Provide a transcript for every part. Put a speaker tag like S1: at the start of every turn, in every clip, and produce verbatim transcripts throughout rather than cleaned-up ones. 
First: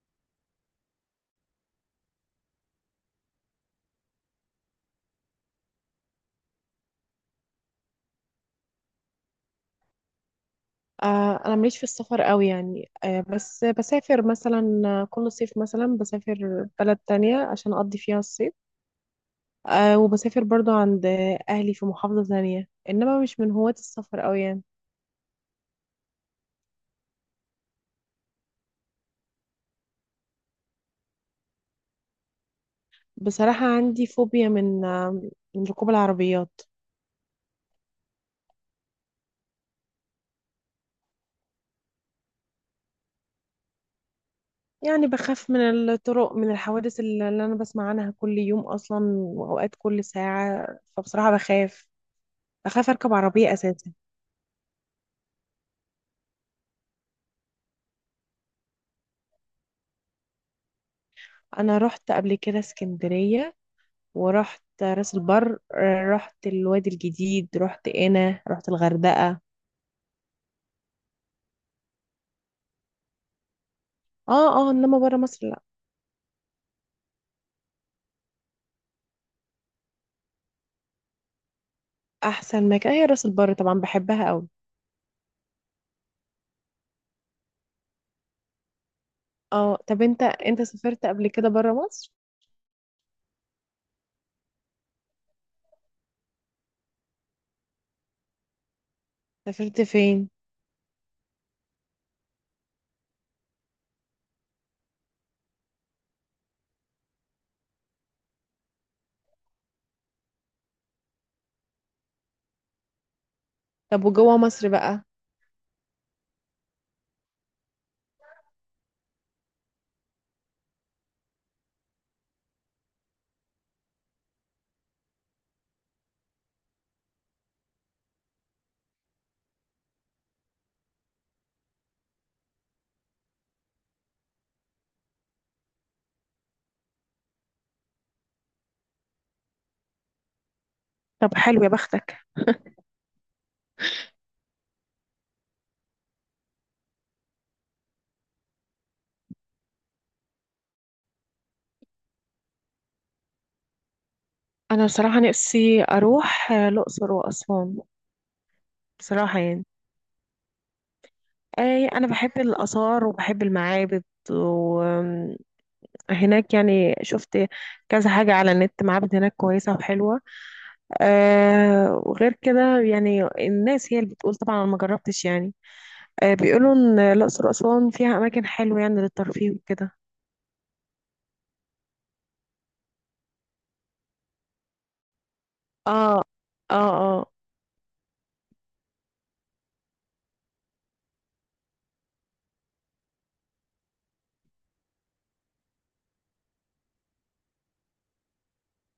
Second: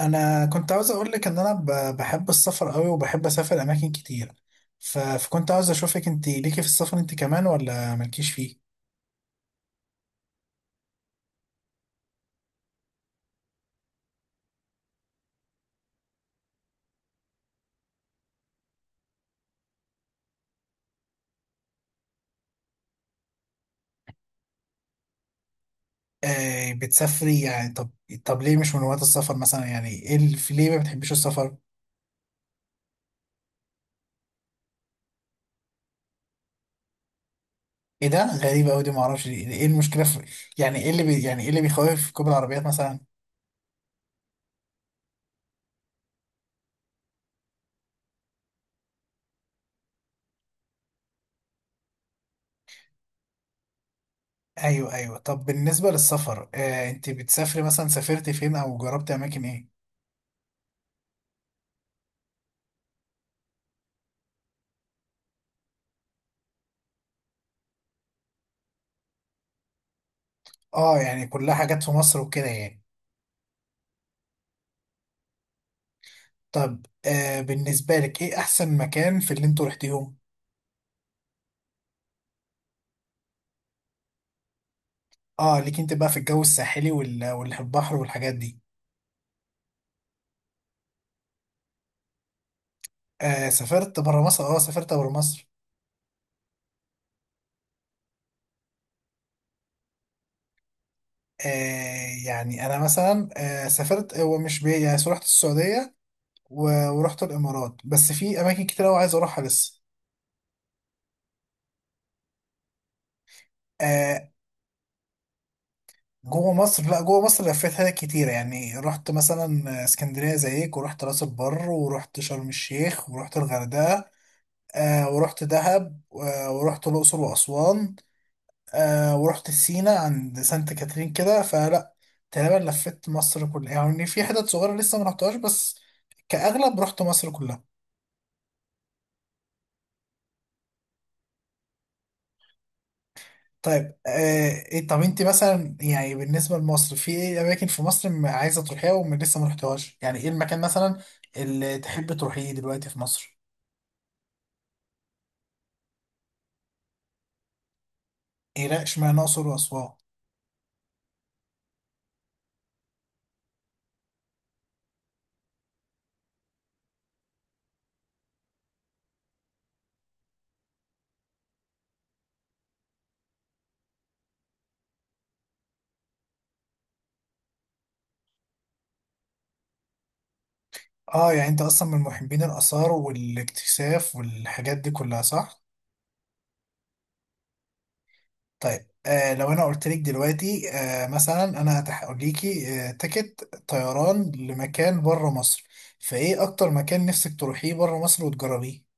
S1: انا كنت عاوز اقول لك ان انا ب- بحب السفر قوي، وبحب اسافر اماكن كتير. ف- فكنت عاوز اشوفك، انت ليكي في السفر انت كمان ولا مالكيش فيه؟
S2: آه، انا ماليش في السفر قوي يعني آه، بس بسافر مثلا آه، كل صيف مثلا بسافر بلد تانية عشان اقضي فيها الصيف. آه، وبسافر برضو عند آه، اهلي في محافظة تانية، انما مش من هواة السفر قوي يعني.
S1: آه، بتسافري يعني. طب طب ليه مش من وقت السفر مثلا، يعني ايه ال- في ليه ما بتحبيش السفر؟
S2: بصراحة عندي فوبيا من آه، من ركوب العربيات.
S1: ايه ده، غريبة قوي دي، ما اعرفش ليه. ايه المشكلة في؟ يعني ايه اللي بي يعني ايه اللي بيخوف في ركوب العربيات مثلا؟
S2: يعني بخاف من الطرق، من الحوادث اللي اللي انا بسمع عنها كل يوم اصلا، واوقات كل ساعة. فبصراحة بخاف، بخاف اركب عربية اساسا.
S1: ايوه، ايوه. طب بالنسبة للسفر، آه انت بتسافري مثلا، سافرتي فين او جربتي اماكن ايه؟
S2: انا رحت قبل كده اسكندرية، ورحت راس البر، آه، رحت الوادي الجديد، رحت قنا، رحت الغردقة.
S1: اه، يعني كلها حاجات في مصر وكده يعني.
S2: اه، اه، انما برا مصر لا.
S1: طب، آه بالنسبة لك ايه احسن مكان في اللي انتوا رحتيهم؟
S2: احسن مكان هي راس البر، طبعا بحبها قوي.
S1: اه، ليك انت بقى في الجو الساحلي وال- واللي في البحر والحاجات دي.
S2: اه. طب انت، انت سافرت قبل كده برا مصر؟
S1: آه، سافرت برا مصر، اه، سافرت برا مصر.
S2: سافرت فين؟
S1: آه يعني انا مثلا، آه سافرت، هو مش بي يعني، رحت السعودية، و- ورحت الامارات، بس في اماكن كتير قوي عايز اروحها لسه.
S2: طب
S1: آه.
S2: وجوه مصر بقى؟
S1: جوه مصر، لا، جوه مصر لفيتها كتير، يعني رحت مثلا آه، اسكندرية زيك، ورحت راس البر، ورحت شرم الشيخ، ورحت الغردقة، آه ورحت دهب، آه ورحت الأقصر وأسوان، آه ورحت سينا عند سانت كاترين كده، فلا، تقريبا لفيت مصر كلها، يعني في حتت صغيرة لسه ما رحتهاش بس، كأغلب رحت مصر كلها.
S2: طب حلو يا بختك.
S1: طيب، آه إيه- طب انت مثلا، يعني بالنسبة لمصر، في ايه أماكن في مصر م- عايزة تروحيها ولسه ما رحتهاش، يعني ايه المكان مثلا اللي تحب تروحيه دلوقتي في مصر؟
S2: انا بصراحه نفسي اروح آه، الاقصر واسوان.
S1: ايه، لا، اشمعنى
S2: بصراحه
S1: الأقصر
S2: يعني،
S1: وأسوان؟
S2: اي، انا بحب الاثار وبحب المعابد، وهناك يعني شفت كذا حاجه على النت، معابد هناك كويسه وحلوه. آه، وغير كده يعني الناس هي اللي بتقول، طبعا انا ما جربتش يعني. آه بيقولوا ان الاقصر واسوان فيها اماكن حلوه يعني للترفيه وكده.
S1: اه، يعني انت اصلا من محبين الآثار والاكتشاف والحاجات دي كلها، صح؟
S2: اه، اه، اه.
S1: طيب، آه لو انا قلت لك دلوقتي، آه مثلا، انا هقول ليكي آه تيكت طيران لمكان بره مصر، فايه اكتر مكان نفسك تروحيه بره مصر وتجربيه؟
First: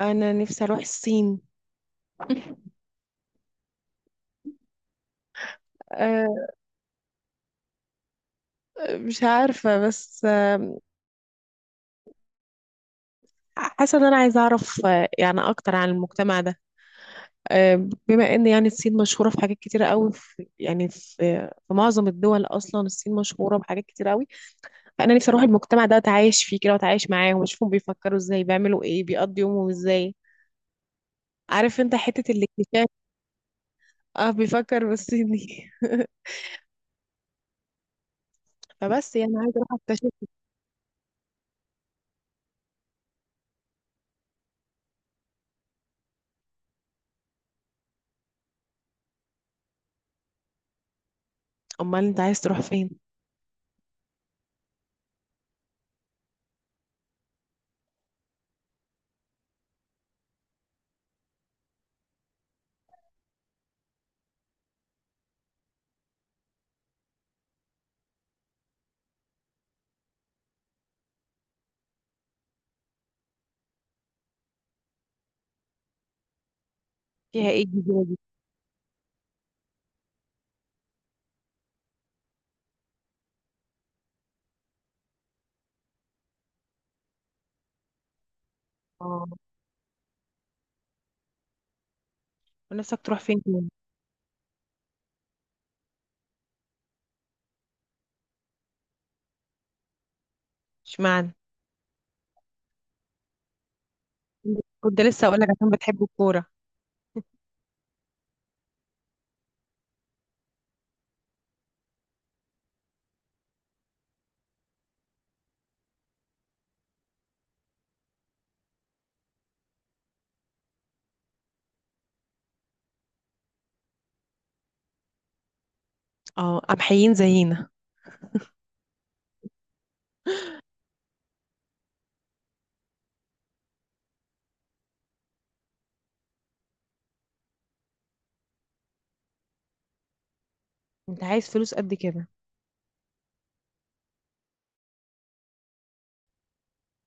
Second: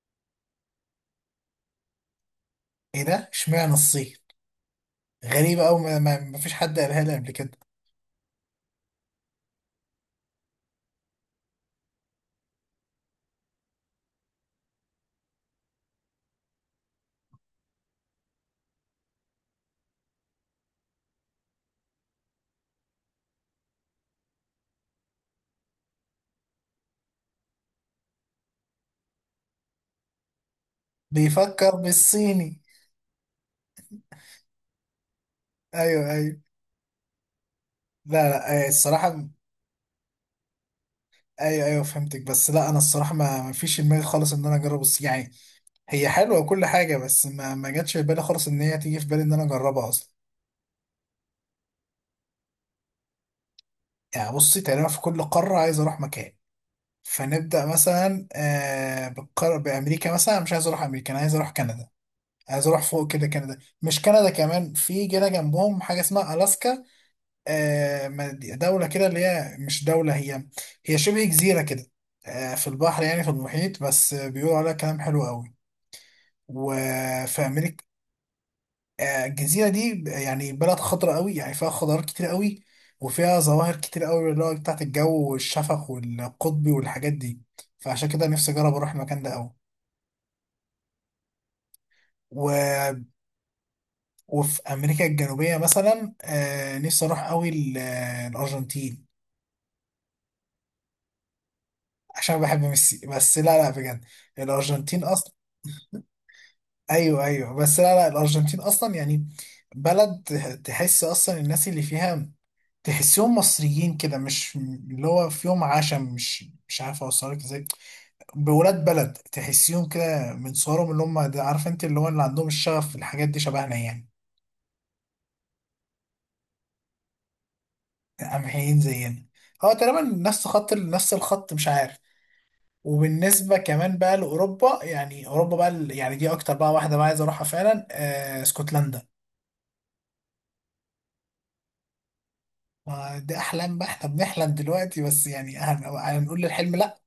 S2: انا نفسي اروح الصين.
S1: ايه ده، اشمعنى الصين؟ غريبة، او ما, ما
S2: آه
S1: ما فيش حد قالها لي قبل كده.
S2: مش عارفه، بس آه حاسه ان انا عايزه اعرف آه يعني اكتر عن المجتمع ده. آه بما ان يعني الصين مشهوره في حاجات كتيره قوي، في، يعني، في في معظم الدول اصلا الصين مشهوره بحاجات كتيره قوي. فانا نفسي اروح المجتمع ده واتعايش فيه كده، واتعايش معاهم، واشوفهم بيفكروا ازاي، بيعملوا ايه، بيقضوا يومهم ازاي.
S1: بيفكر
S2: عارف انت حتة
S1: بالصيني.
S2: الاكتشاف. اه، بيفكر بالصيني
S1: ايوه، ايوه. لا، لا، آه
S2: فبس
S1: الصراحة.
S2: يعني عايزة اروح اكتشف.
S1: ايوه، ايوه، فهمتك، بس لا، انا الصراحة ما, ما فيش في دماغي خالص ان انا اجرب الصين يعني، هي حلوة وكل حاجة، بس ما ما جاتش في بالي خالص ان هي تيجي في بالي ان انا اجربها اصلا.
S2: امال انت عايز تروح فين؟
S1: يعني بصي، تقريبا في كل قارة عايز اروح مكان، فنبدأ مثلا آه بالقار... بأمريكا مثلا، أنا مش عايز أروح أمريكا، أنا عايز أروح كندا. عايز أروح فوق كده، كندا. مش كندا، كمان في جنة جنبهم حاجة اسمها ألاسكا. آه مد- دولة كده، اللي هي مش دولة، هي، هي شبه جزيرة كده، آه في البحر، يعني في المحيط، بس بيقولوا عليها كلام حلو قوي. وفي
S2: فيها ايه
S1: أمريكا،
S2: الجزيرة دي؟
S1: آه، الجزيرة دي ب- يعني بلد خضراء قوي، يعني فيها خضار كتير قوي، وفيها ظواهر كتير قوي، اللي هو بتاعت الجو والشفق والقطبي والحاجات دي، فعشان كده نفسي أجرب أروح المكان
S2: اه.
S1: ده قوي. و...
S2: ونفسك تروح فين تاني؟
S1: وفي أمريكا الجنوبية مثلا، آه، نفسي أروح قوي ال- آه، الأرجنتين،
S2: اشمعنى؟
S1: عشان بحب ميسي. بس لا، لا، بجد،
S2: كنت
S1: الأرجنتين
S2: لسه
S1: أصلا،
S2: اقول لك عشان بتحب الكورة.
S1: أيوه، أيوه، بس لا، لا، الأرجنتين أصلا، يعني بلد تحس أصلا الناس اللي فيها، تحسهم مصريين كده، مش اللي هو فيهم عشم، مش مش عارف اوصلك ازاي. بولاد بلد، تحسيهم كده من صورهم، اللي هم، ده عارف انت، اللي هو اللي عندهم الشغف في الحاجات دي شبهنا يعني.
S2: اه، قمحيين زينا.
S1: قمحيين زينا. هو تقريبا نفس خط نفس الخط، مش عارف. وبالنسبة كمان بقى لأوروبا، يعني أوروبا بقى، ال- يعني دي أكتر بقى واحدة بقى عايز أروحها فعلا، آه اسكتلندا.
S2: انت عايز فلوس قد كده؟
S1: ما دي أحلام بقى، إحنا بنحلم دلوقتي بس، يعني هن- هنقول للحلم لأ.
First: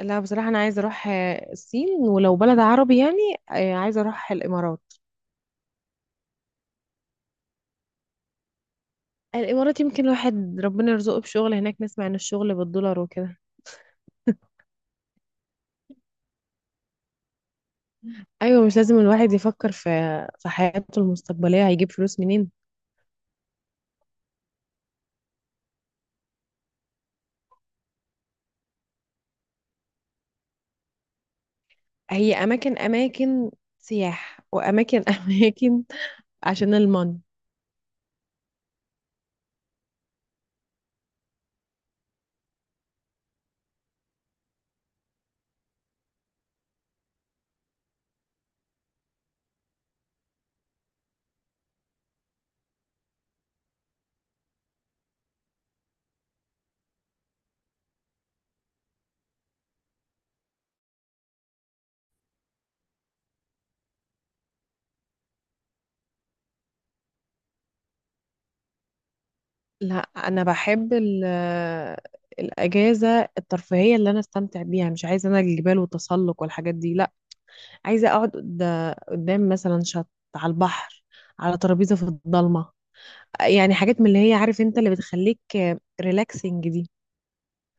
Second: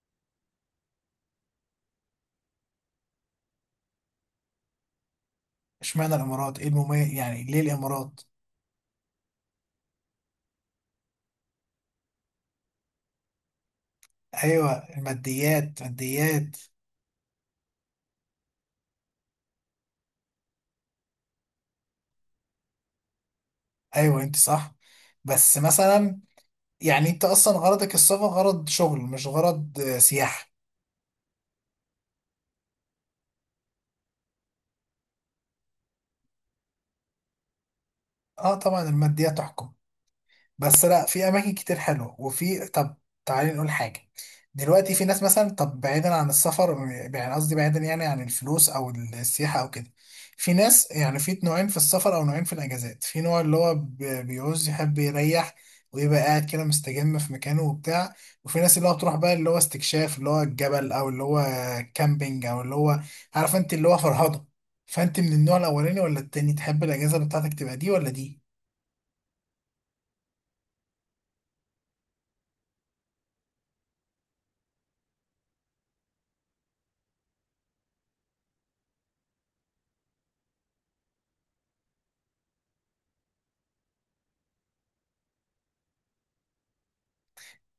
S2: لا بصراحة انا عايزة اروح آه، الصين، ولو بلد عربي يعني آه، عايزة اروح الامارات.
S1: اشمعنى الإمارات؟ إيه المميز يعني، ليه الإمارات؟
S2: الامارات يمكن الواحد ربنا يرزقه بشغل هناك، نسمع ان الشغل بالدولار وكده.
S1: ايوه. الماديات، ماديات.
S2: ايوه، مش لازم الواحد يفكر في في حياته المستقبليه هيجيب فلوس منين.
S1: ايوه، انت صح، بس مثلا، يعني انت اصلا غرضك السفر غرض شغل مش غرض آه، سياحه؟
S2: هي اماكن، اماكن سياح واماكن اماكن عشان المن.
S1: اه، طبعا الماديات تحكم، بس لا، في اماكن كتير حلوه، وفي. طب تعالي نقول حاجه، دلوقتي في ناس مثلا، طب بعيدا عن السفر، يعني قصدي بعيدا يعني عن الفلوس او السياحه او كده، في ناس، يعني في نوعين في السفر او نوعين في الاجازات، في نوع اللي هو ب- بيعوز يحب يريح ويبقى قاعد كده مستجم في مكانه وبتاع، وفي ناس اللي هو بتروح بقى اللي هو استكشاف، اللي هو الجبل، او اللي هو كامبينج، او اللي هو، عارف انت، اللي هو فرهضه. فانت من النوع الاولاني ولا التاني؟ تحب الاجازه بتاعتك تبقى دي ولا دي؟
S2: لا انا بحب ال- الاجازه الترفيهيه اللي انا استمتع بيها، مش عايزه انا الجبال والتسلق والحاجات دي، لا. عايزه اقعد قد- قدام مثلا شط، على البحر، على ترابيزه في الضلمه، يعني حاجات من اللي هي، عارف انت، اللي بتخليك ريلاكسنج دي.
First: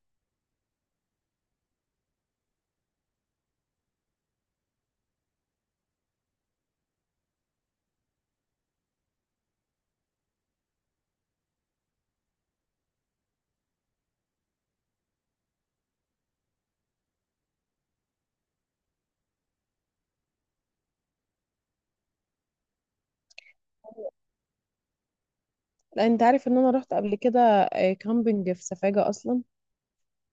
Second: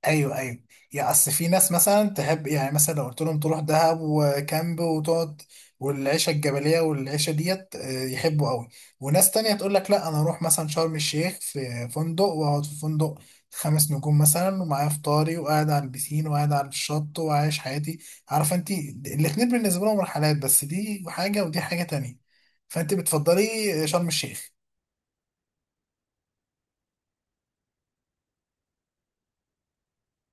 S1: ايوه، ايوه. يا اصل في ناس مثلا تحب، يعني مثلا لو قلت لهم تروح دهب وكامب وتقعد والعيشه الجبليه والعيشه ديت، آه، يحبوا قوي. وناس تانية تقول لك لا، انا اروح مثلا شرم الشيخ في فندق، واقعد في فندق خمس نجوم مثلا، ومعايا فطاري، وقاعد على البسين، وقاعد على الشط، وعايش حياتي. عارفه انت، الاتنين بالنسبه لهم رحلات، بس دي حاجه ودي حاجه تانية. فانت بتفضلي شرم الشيخ؟
S2: لا انت عارف ان انا رحت قبل كده آه، كامبينج في سفاجة اصلا.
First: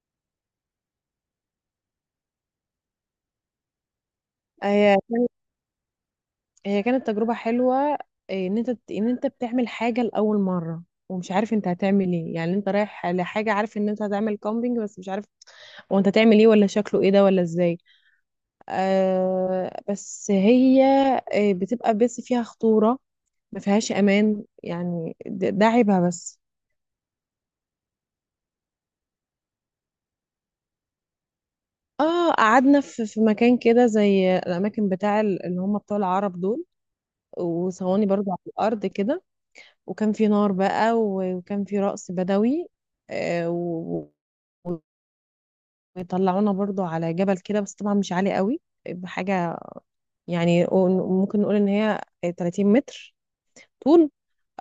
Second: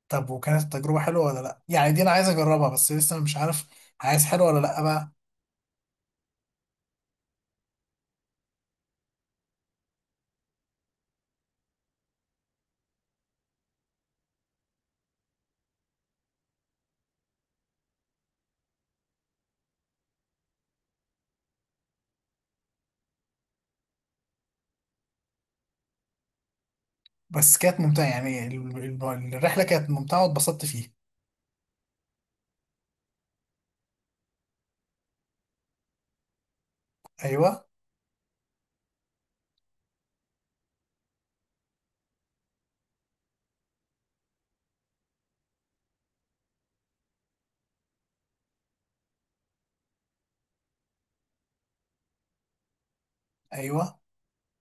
S1: طب وكانت التجربه حلوه ولا لا، يعني دي انا عايز اجربها بس لسه مش عارف، عايز حلوه ولا لا
S2: هي
S1: بقى.
S2: هي كانت تجربة حلوة. آه، ان انت ان انت بتعمل حاجة لأول مرة، ومش عارف انت هتعمل ايه. يعني انت رايح لحاجة، عارف ان انت هتعمل كامبينج بس مش عارف هو انت هتعمل ايه، ولا شكله ايه ده، ولا ازاي. آه بس هي آه، بتبقى بس فيها خطورة، ما فيهاش امان يعني، ده ده عيبها بس.
S1: بس كانت ممتعة، يعني ال- ال- الرحلة كانت ممتعة واتبسطت فيها.
S2: اه، قعدنا في في مكان كده زي الاماكن بتاع ال- اللي هم بتوع العرب دول،
S1: أيوه،
S2: وصواني برضو على الارض كده، وكان في نار بقى، و- وكان في رقص بدوي، آه، و- وطلعونا برضو على جبل كده، بس طبعا مش عالي قوي، بحاجة يعني ممكن نقول ان هي تلاتين متر
S1: أيوه.
S2: طول.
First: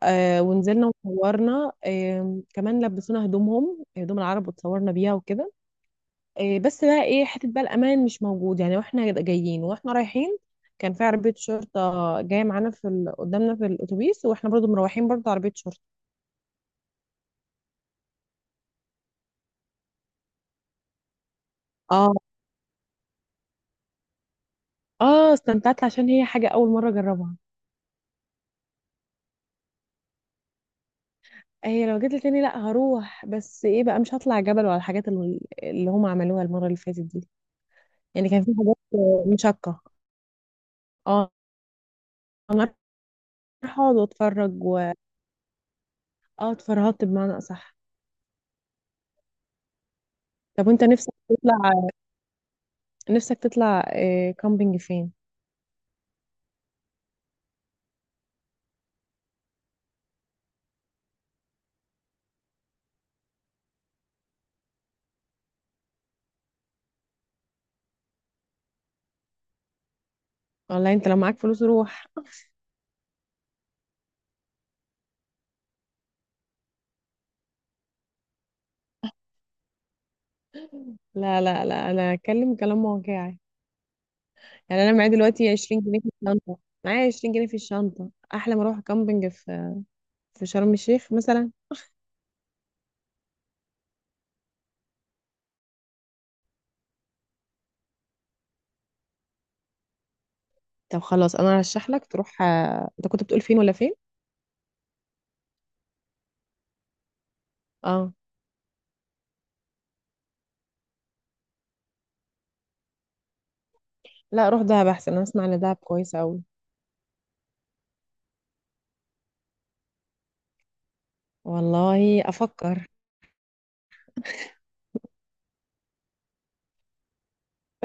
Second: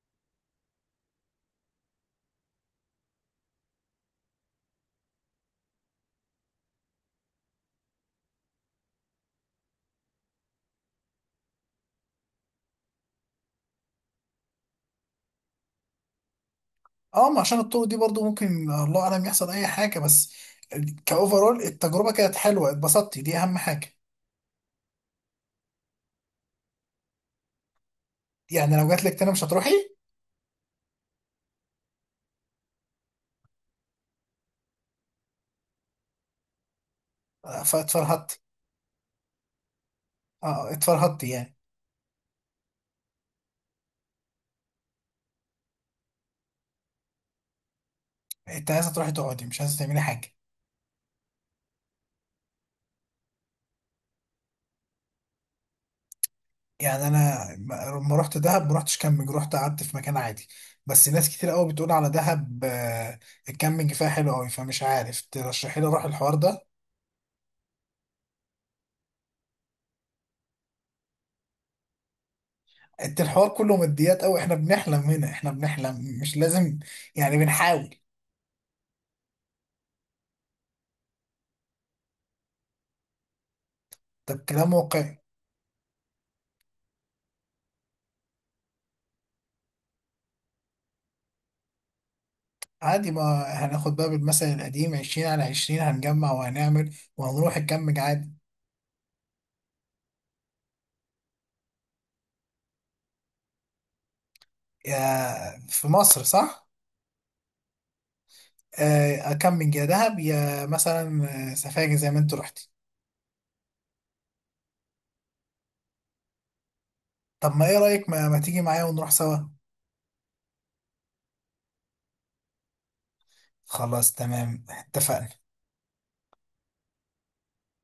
S2: آه، ونزلنا وصورنا، آم، كمان لبسونا هدومهم، هدوم العرب، وتصورنا بيها وكده. آه، بس بقى ايه، حتة بقى الأمان مش موجود يعني. واحنا جايين واحنا رايحين كان في عربية شرطة جاية معانا في ال- قدامنا في الأتوبيس، واحنا برضو مروحين برضو عربية شرطة.
S1: أه، ما عشان الطرق دي برضو ممكن الله أعلم يحصل أي حاجة، بس كأوفرول التجربة
S2: اه،
S1: كانت حلوة، اتبسطتي، دي أهم حاجة.
S2: اه، استمتعت عشان هي حاجة أول مرة أجربها.
S1: يعني لو جات لك تاني مش هتروحي؟
S2: هي لو جيت لي تاني لأ، هروح بس إيه بقى، مش هطلع جبل ولا الحاجات اللي اللي هم عملوها المرة اللي فاتت دي.
S1: آه،
S2: يعني
S1: فاتفرهدتي.
S2: كان في حاجات آه، مشقة.
S1: أه، اتفرهدتي
S2: اه.
S1: يعني.
S2: أنا رايحة أقعد وأتفرج و... اه، اتفرهدت بمعنى أصح.
S1: أنت عايزة تروحي تقعدي مش عايزة تعملي حاجة.
S2: طب وأنت، نفسك تطلع، نفسك تطلع آه، كامبينج فين؟
S1: يعني أنا لما رحت دهب ما رحتش كامبينج، رحت قعدت في مكان عادي، بس ناس كتير قوي بتقول على دهب، آه، الكامبينج فيها حلو قوي، فمش عارف، ترشحي لي أروح الحوار ده؟
S2: والله أنت لو معاك فلوس روح.
S1: انت الحوار كله ماديات قوي، احنا بنحلم هنا، احنا بنحلم مش لازم، يعني بنحاول.
S2: لا، لا، لا، أنا أتكلم كلام واقعي.
S1: طب كلام
S2: يعني أنا معايا
S1: واقعي.
S2: دلوقتي عشرين جنيه في الشنطة، معايا عشرين جنيه في الشنطة، أحلى ما أروح كامبينج في في شرم الشيخ مثلا.
S1: عادي، ما هناخد بقى بالمثل القديم، عشرين على عشرين، هنجمع وهنعمل وهنروح نكمج عادي.
S2: طب خلاص، انا هرشح لك تروح آه، انت كنت بتقول فين ولا فين؟
S1: يا في مصر، صح؟
S2: اه،
S1: آه، أكمج يا دهب، يا مثلا آه، سفاجة زي ما انت رحتي.
S2: لا، روح دهب احسن، انا اسمع ان دهب كويسه قوي.
S1: طب ما ايه رأيك، ما, ما تيجي معايا ونروح سوا؟
S2: والله افكر.
S1: خلاص، تمام، اتفقنا.